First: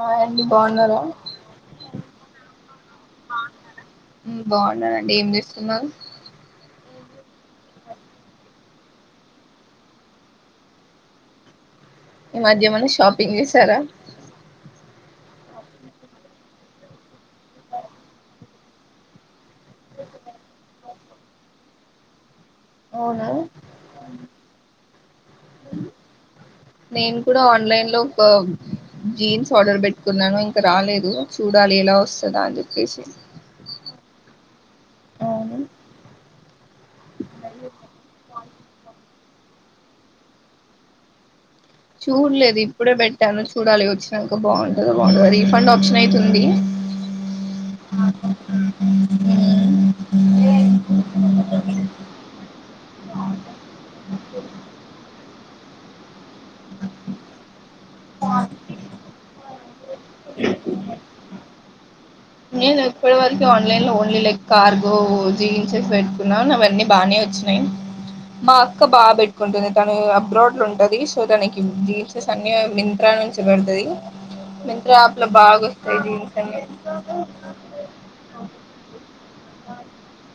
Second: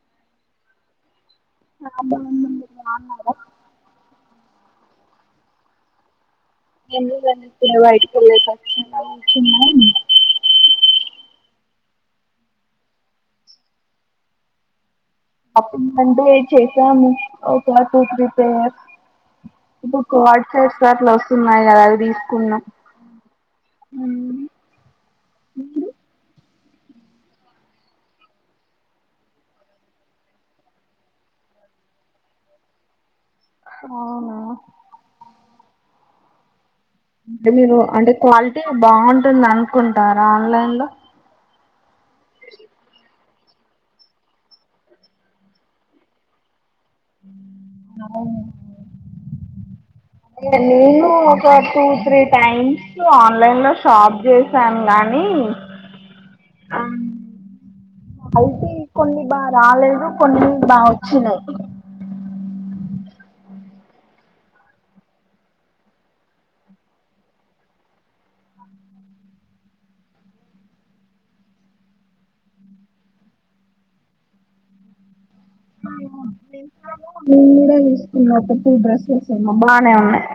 ఆ అ బాగున్నారా అమ్మంది ఆన్నారు బాగుంటదండి ఏం చేస్తున్నారు ఎనీ వాైట్లచ్చన్నా ఈ మధ్యమన్న షాపింగ్ చేసారా అప్పుడు అండి చేసాము ఒకఓ టూ త్రీ పేయర్ ఇ పోస్టర్లస్తున్నాయ అవి దీ కున్నా అవున నేను కూడా ఆన్లైన్ లో ఒక జీన్స్ ఆర్డర్ పెట్టుకున్నాను ఇంక రాలేదు చూడాలి ఎలా వస్తదా అని చెప్పేసి అవునా అవును అంటే మీరు అంటే క్వాలిటీ బాగుంట ద అనుకుంటారా ఆన్లైన్ లో చూడలేదు ఇప్పుడే బట్ న చూడాలి వచ్చినాక బాగుంటంది బాగుంట రీఫండ్ ఆప్షన్ అవుతుంది అ ఉమ్ నేను ఒక టూ తీ టైమ్ ఆన్లైన్ లో షాప్ చేసాను గానీ అయితే కొన్ని బాగా రాలేదు కొన్ని బాగా వచ్చినాయి నేను ఇప్పటి వరకు ఆన్లైన్లో ఓన్లీ లైక్ కార్గో జీన్సెస్ పెట్టుకున్నాను అవన్నీ బాగానే వచ్చినాయి మా అక్క బాగా పెట్టుకుంటుంది తను అబ్రాడ్లో ఉంటుంది సో తనకి జీన్సెస్ అన్నీ మింత్రా నుంచి పెడుతుంది మింత్రా యాప్లో బాగా వస్తాయి జీన్స్ అన్ని మేను కూడా చూసుకున్నాప్పుూ డ్రెస్లెస్ ఏమ బాగా ఉన్నాయి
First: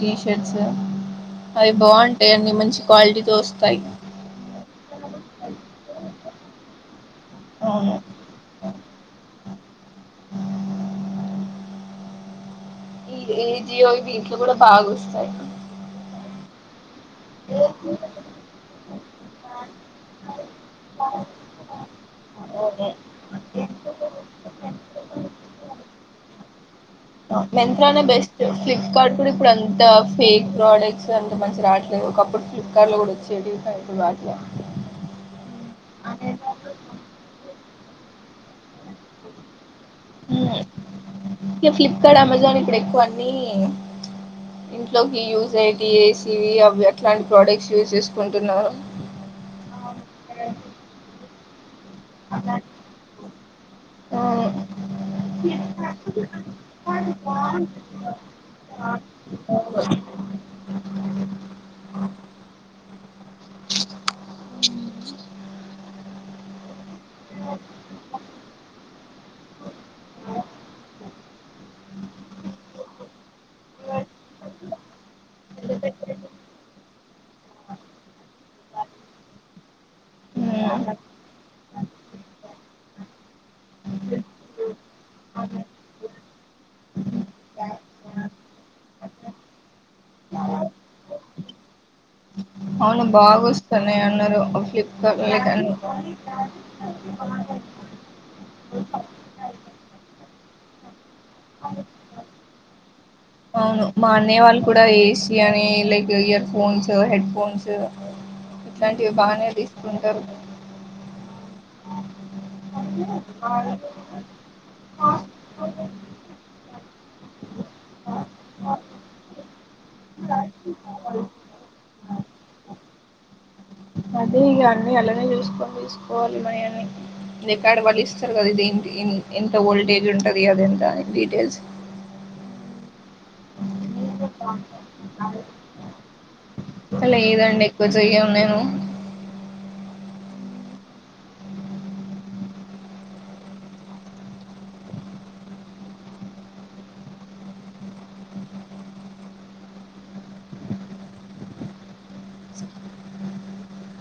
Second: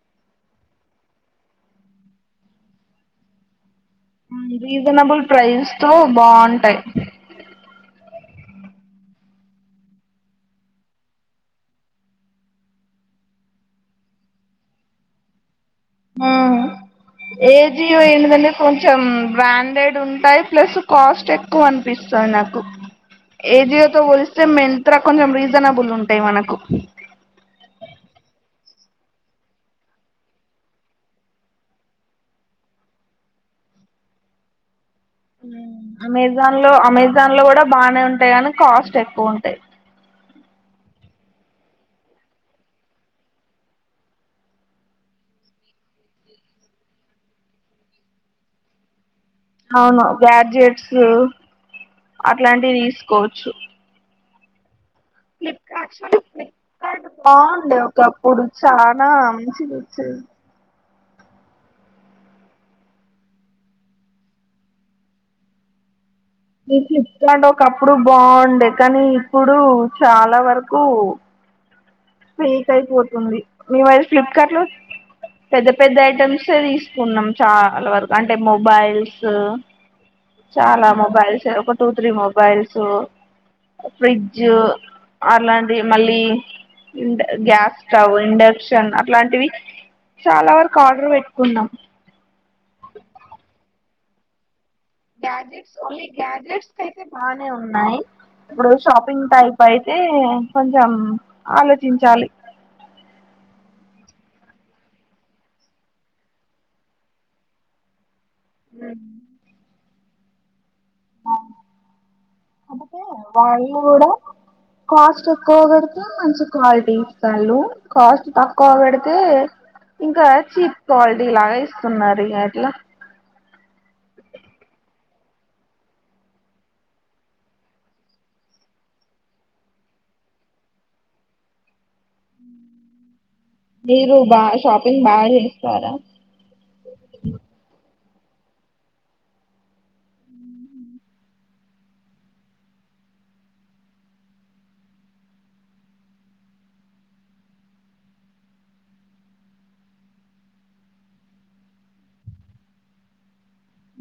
టీషర్ట్స్ అవి బాగుంటాయి అన్ని మంచి క్వాలిటీతో వస్తాయి రీజనబుల్ ప్రైస్ తో బాగుంటాయి ఆ ఆ ఈ ఈ జియో వీంట్లో కూడా బాగా వస్తాయి ఉమ్ ఏజియో ఏంటిదండి కొం చం బ్రాండెడ్ ఉంటాయి ప్లస్ కాస్ట్ ఎక్కువ అనిపిస్తుంది నాకు ఏజియో తో పోలి స్తె మెంత్ర కొంచెం రీజనబుల్ ఉంటాయి మనకు మెంత్రానే బెస్ట్ ఫ్లిప్కార్ట్ కూడా ఇప్పుడు అంత ఫేక్ ప్రోడక్ట్స్ అంత మంచి రావట్లేదు ఒకడు ఫ్లిప్కార్ట్ లో కూడా వచ్చే టివి కని ఇప్పుడు రావట్లే అమెజాన్ లో అమెజాన్ లో కూడా బాగానే ఉంటాయి అని కాస్ట్ ఎక్కువ ఉంటాయి ఇకా ఫ్లిప్కార్ట్ అమెజాన్ ఇక్కడ ఎక్కువ అన్నీ ఇంట్లోకి యూజ్ అఏటిఏసి అవి అట్లాంటి ప్రోడక్ట్స్ యూజ్ చేసుకుంటున్నా అవును గ్యాడ్జెట్స్ అట్లాంటివి తీసుకోవచ్చు ఫ్లిప్కార్ట్స్ కార్డు బాగుండే ఒకప్పుడు చాలా మంచిగ వచ్చేది ఇగ ఫ్లిప్కంట్ ఒకప్పుడు బాగుండే కానీ ఇప్పుడు చాలా వరకు ఫ్రీట్ అయిపోతుంది మేమయి ఫ్లిప్కార్ట్ లో పెద్ద పెద్ద ఐటమ్స్ తీసుకున్నాం చాలా వరకు అంటే మొబైల్స్ చాలా మొబైల్స్ ఒక టూ త్రీ మొబైల్స్ ఫ్రిడ్జ్ అలాంటి మళ్ళీ గ్యాస్ స్టవ్ ఇండక్షన్ అట్లాంటివి చాలా వరకు ఆర్డర్ పెట్టుకున్నాం అవును బాగా వస్తాను అన్నారు అ గ్యాడ్జెట్స్ ఓన్లీ గ్యాడ్జెట్స్ అయితే బాగానే ఉన్నాయి, ఇప్పుడు షాపింగ్ టైప్ అయితే కొంచం ఆలోచించాలి అవును మా అన్నయ్య వాళ్ళు కూడా ఏసి అని like earphones headphones ఇట్లాంటివి బాగానే దీస్ కొంటారు అందుకే వాళ్ళ్ళు కూడా కాస్ట్ ఎక్కువ పెడితే మంచి క్వాలిటీ ఇస్తళ్లు కాస్ట్ తక్కువ పెడితే ఇంకా చీప్ క్వాలిటీ లాగా ఇస్తున్నారు అట్లా చూకోని తిసుకోవాలి మయన్ని రికార్డ్ వాళ్ళు ఇస్తున్నది ఇది ఎంత ఓల్టేజ్ ఉంటది అది ఎంత అని డీటెయిల్స్ మీరు బా షాపింగ్ బా దిప్పారా రొయ్య ఉందేమో అ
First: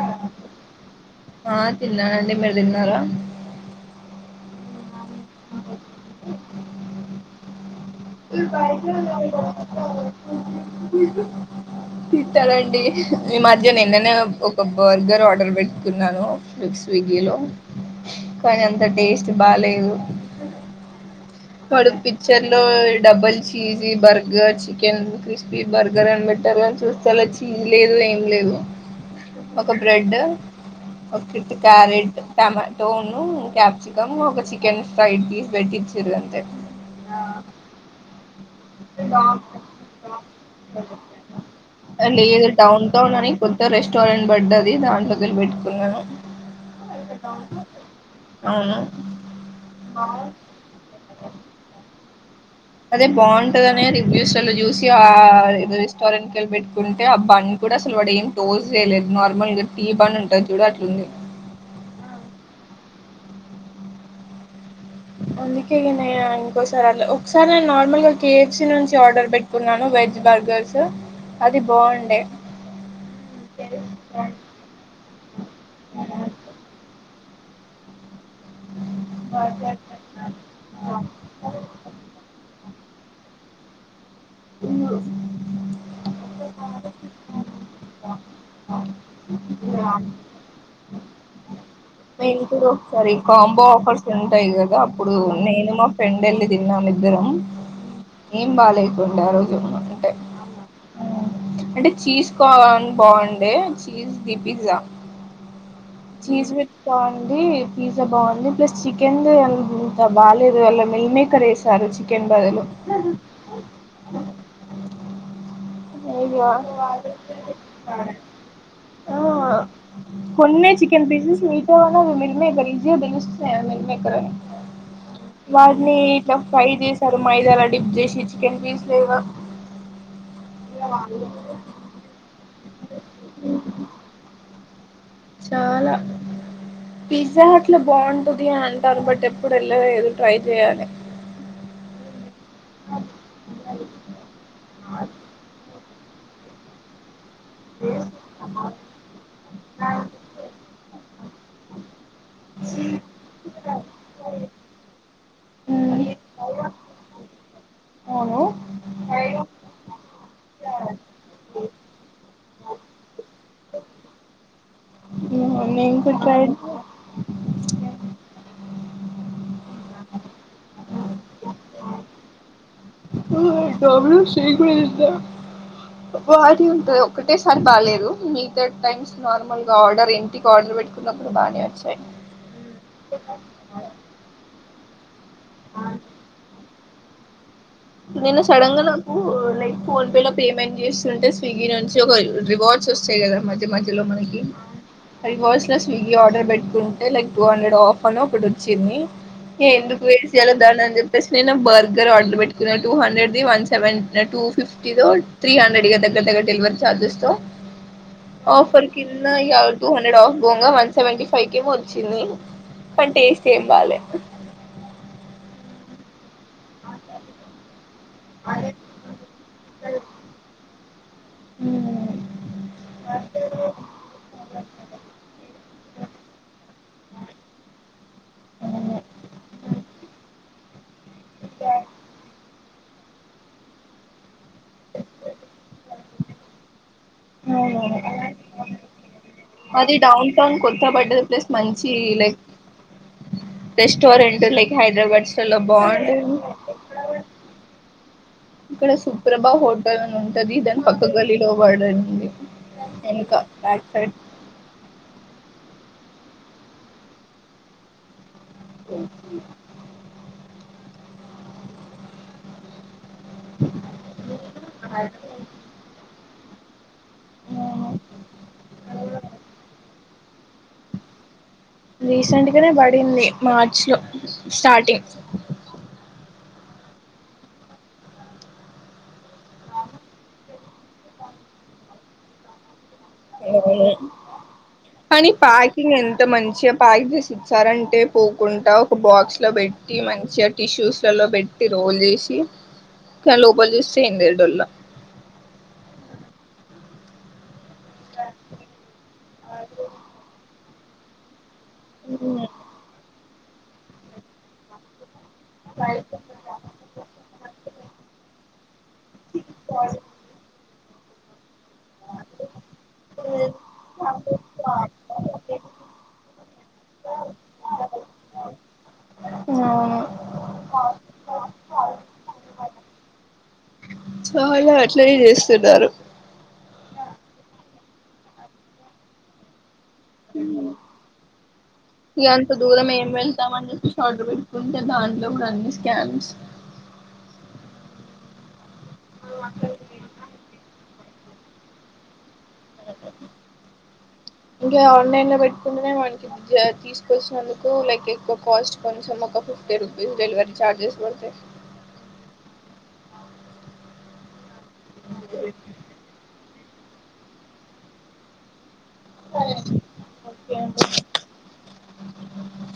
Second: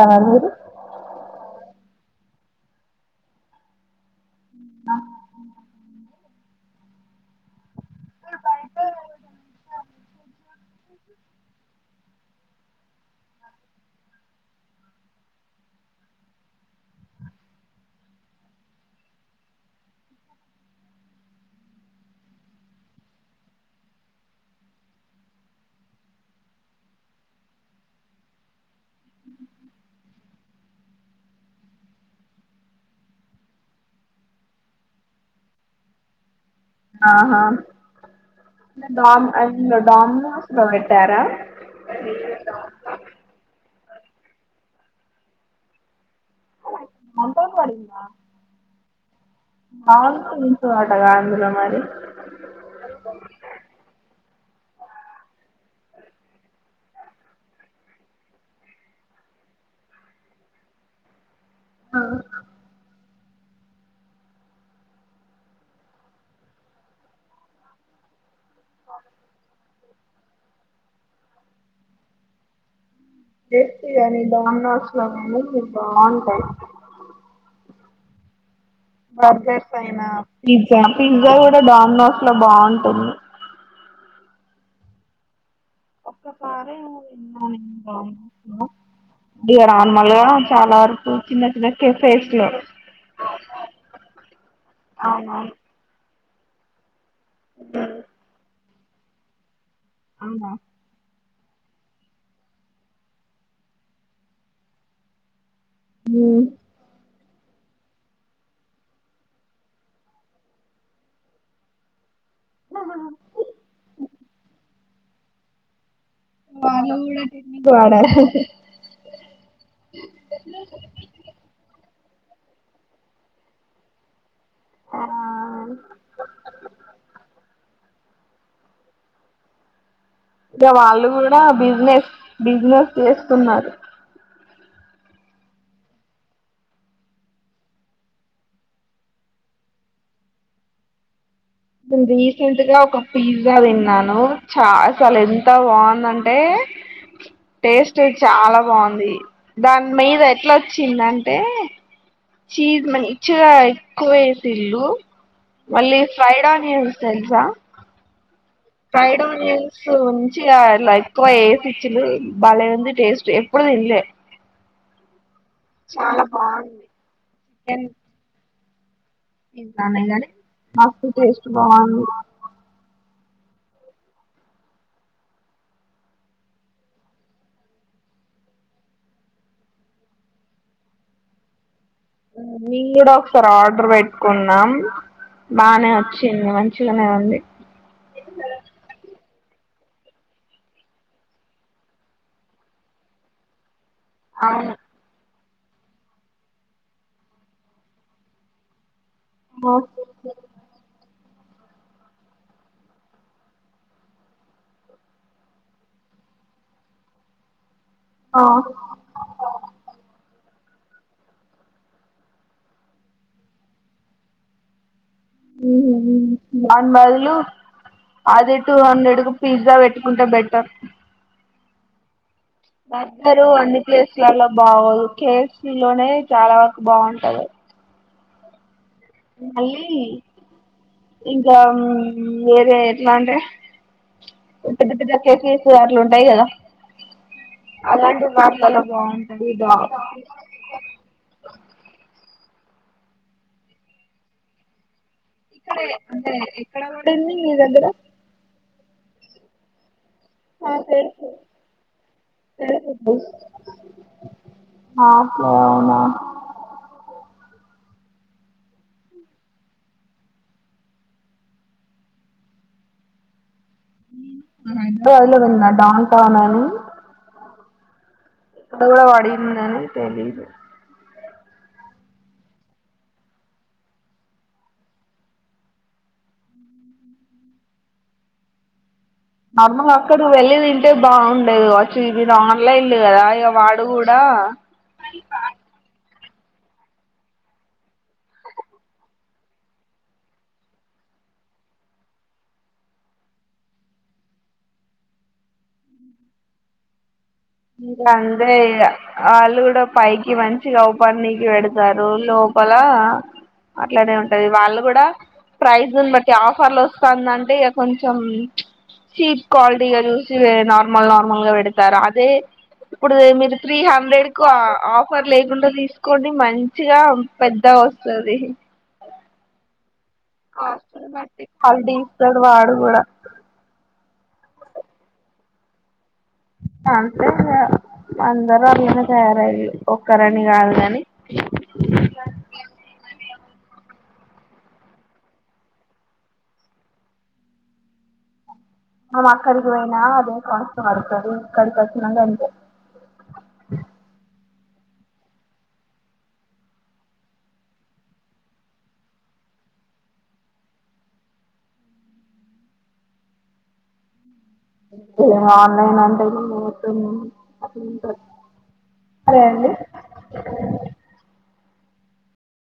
ఎఊరు ఆ తిన్నానండి మీరు తిన్నారా ఆ తిట్టాలండి మీ మధ్య నిన్ననే ఒక బర్గర్ ఆర్డర్ పెట్టుకున్నాను, స్విగ్గీ లో కానీ అంత టేస్ట్ బాలేదు వాడు పిచర్ లో double cheese burger chicken crispy burger అని బెట్టర్ అని చూస్తే అలా చీజ్ లేదు ఏం లేదు, ఒక బ్రెడ్, ఒక క్యారెట్ టమాటోను, క్యాప్సికమ్, ఒక చికెన్ ఫ్రైడ్ పీస్ పెట్టించారు అంతే ఆహా డం డోమినస్ లో పెట్టారా రెస్టారెట్ పడ్డ అది దాని పలి పెట్టుకున్నాను అవును బాగు ఉ వాటగాంధలో మరి అదే బాగుంటదనే రివ్యూస్లలో చూసి ఆ రెస్టారెంట్కి వెళ్ళ పెట్టుకుంటే ఆ బండ్ కూడా అసలు వాడు ఏం టోజ్ చేయలేదు నార్మల్గా టీ బం ఉంటది చూడ అట్లుంది ఆ అందుకేనే ఇంకోసారి, ఒకసారి నేను నార్మల్గా కె ఫ్ సి నుంచి ఆర్డర్ పెట్టుకున్నాను వెజ్ బర్గర్స్ అది బాగుండే [inaudible] బర్గర్ పైన పిజ్జా పిజ్జా కూడా డామినోస్ లో బాగుుంది అవును ఉ [inaudible] ఇ రాన్ మల్గా చాలా వరకు చిన్న చిన్న మ కెఫేస్ లో ఇంకు ఒకసారి కాంబో ఆఫర్స్ ఉంటాయి కదా అప్పుడు అవునవును నేను మా ఫ్రెండ్ రండి తిందాం ద్దరం ఏం బాలే బిట్ ఆ రోజు చెప్నా అవునా అంటే చీజ్ కాన్ బావుండే చీజ్ ది పిజ్జా చిస్ మీకు విత్ కా పిజ్జా బాగుంది ప్లస్ చికెన్ ఇంత బాలేదు వాళ్ళ మిల్ మేకర్ వేశారు చి ఎంపదిలు వాడారా కొన్న చికెన్ పీసెస్ మీాతో [inaudible] వాళని ఇట్లా ఫైది సారు మైదా టిప్జసి చికెన్ పీస్ లేవా ఇంకా వాళ్ళు కూడా బిజినెస్ బిజినెస్ చేస్తున్నారు చాలా పిజ్జా అట్ల బావుంటది అంటారు బట్ ఎప్పుడు వెళ్ళలేదు ట్రై చెయ్యాలి దృది సెంట్ గా ఒక పిజ్జా తిన్నాను చా అసలెంత బాన్ నంటే టేస్టే చాలా బావుంది దాని మీద ఎట్ల చిందంటే చీజ్ మ ఇచ్చగా ఎక్కువేసిల్లు మళ్ళి ఫైడాన్ యూస్ తెల్సా అవును ఫ్రైడ్ ఓనియన్స్ ఉంచిగా అలా ఎక్కువ ఏసిచ్చిలు భలే ఉంది టేస్ట్ ఎప్పుడు తినలే నేను కూడా చాలా ట్రై బావుంది యన్ [inaudible] మస్తు టేస్ట్ బావుంది [unintelligible] ఉంటది ఒకటే సారి బాలేదు మీతా టైమ్స్ నార్మల్ గా ఆర్డర్ ఇంటికి ఆర్డర్ పెట్టుకున్నప్పుడు బాగానేవచ్చి నీన్ కూడ ఒకసార్ ఆర్డర్ పెట్ కున్నాం బానే వచ్చింది మంచిగానే ఉంది నేను సడన్ గా నాకు లైక్ ఫోన్ పే లో పేమెంట్ చేస్తుంటే స్విగ్గీ నుంచి ఒక రివార్డ్స్ వస్తాయి కదా మధ్య మ ద్యలో మనకి అవును రివర్స్లో స్విగ్గీ ఆర్డర్ పెట్టుకుంటే లైక్ టూ హండ్రెడ్ ఆఫ్ అనొకటొచ్చింది ఏ ఎందుకు వేసియ్యాల దాన్ అన్ చె తెస్ నే న బర్గర్ ఆర్డర్ పెట్ కున టూ హండ్రెడ్ ది వన్ సెవెన్ టూ ఫిఫ్టీ తో త్రీ హండ్రెడ్ ఇగ దగ్గ దగ్గర డెలివరీ ఛార్జెస్ తో ఆఫర్ కింద ఇహ టూ హండ్రెడ్ ఆఫ్ పోంగా వన్ సెవెంటీ ఫైవ్ కేమో వచ్చింది కాని టేస్ట్ ఏం బాలే ఉహూ హుమ్ దాన్ బదులు అదే టూ హండ్రెడ్ కు పిజ్జా పెట్టుకుంటే బెటర్ వత్తరు అన్ని ప్లేసులలో బాగోదు కేఎఫ్సీ లోనే చాలా వరకు బాగుంటది అది మళ్ళీ ఇంకా వేరే ఎట్లా అంటే పెద్ద పెద్ద డ్రగ్ కేసెస్ అట్లు ఉంటాయి కదా అలాంటి అవునా వాటిలలో బాగుంటది ఇ అది డౌన్ టౌన్ కొత్త పడ్డ ప్లేస్ మంచి లైక్ రెస్టోరెంట్ లైక్ హైదరాబాద్ ఇక్కడే అంటే ఎక్కడ పడింది మీ దగ్గర ఇక్కడ సుప్రభా హోటలన్ ఉంటది దాని పక్క గల్లిలో పడంది వెనుక బ్యాక్ సైడ్ ఆప్ లో అవునా క ఊహూ పొలేదన్ మాట పానాని త కూడా పడిందని తెలీదు రీసెంట్గానే పడింది మార్చ్ లో స్టార్టింగ్ నార్మల్గా అక్కడ వెళ్ళి తింటే బావుండేది వచ్చి ఇదిది ఆన్లైన్ ఈలేదు గదా ఇగ వాడు గూడా కానీ ప్యాకింగ్ ఎంత మంచిగా ప్యాక్ చేసి ఇచ్చారంటే పోకుంట ఒక బాక్స్ లో పెట్టి మంచిగా టిష్యూస్లలో పెట్టి రోల్ చేసి కాని లోపల చూస్తే ఏంది లేదు డొల్ల ఇంకా అంతే ఇగ వాళ్లు కూడా పైకి మంచి ఇగ ఓపన్నికి పెడచ గారు లోపల అట్లానే ఉంటది వాళ్ళు గూడా ప్రైజ్ ను బట్టి ఆఫర్లు వస్తాందంటే ఇగ కొంచం చీప్ క్వాలటీ గా జూసి నార్ మల్ నార్మల్ గా పెడతారు అదే ఇప్పుడు మీరు త్రీ హండ్రెడ్ కు ఆఫర్ లేకుండ తీసుకోండి మంచిగా పెద్ద గా వస్తది ఆ హల్ తీస్తాడు వాడు కూడా వాళ్ళ అట్లనే చేస్తున్నారు అంతే ఇగ అందరూ అట్లనే తయారయిరు ఇగంత దూరం ఏం వెళ్తామని ఆర్డర్ పెట్టుకుంటే దాంట్లో కూడా అన్ని స్కామ్స్ మనము అక్కడికి పోయిన అదే కాస్ట్ పడ కదూ ఇక్కడి ఇక్కడికి వచ్చిన గంతే అ ఇంకా ఆన్లైన్లో పెట్టుకుంటేనే మనకి తీసుకొచ్చినందుకు లైక్ ఎక్కువ కాస్ట్ కొంచెం ఒక ఫిఫ్టీ రూపీస్ డెలివరీ ఛార్జెస్ బడతాయ్ ఆన్లైన్ అంటడు అప్పుడు సరే అండి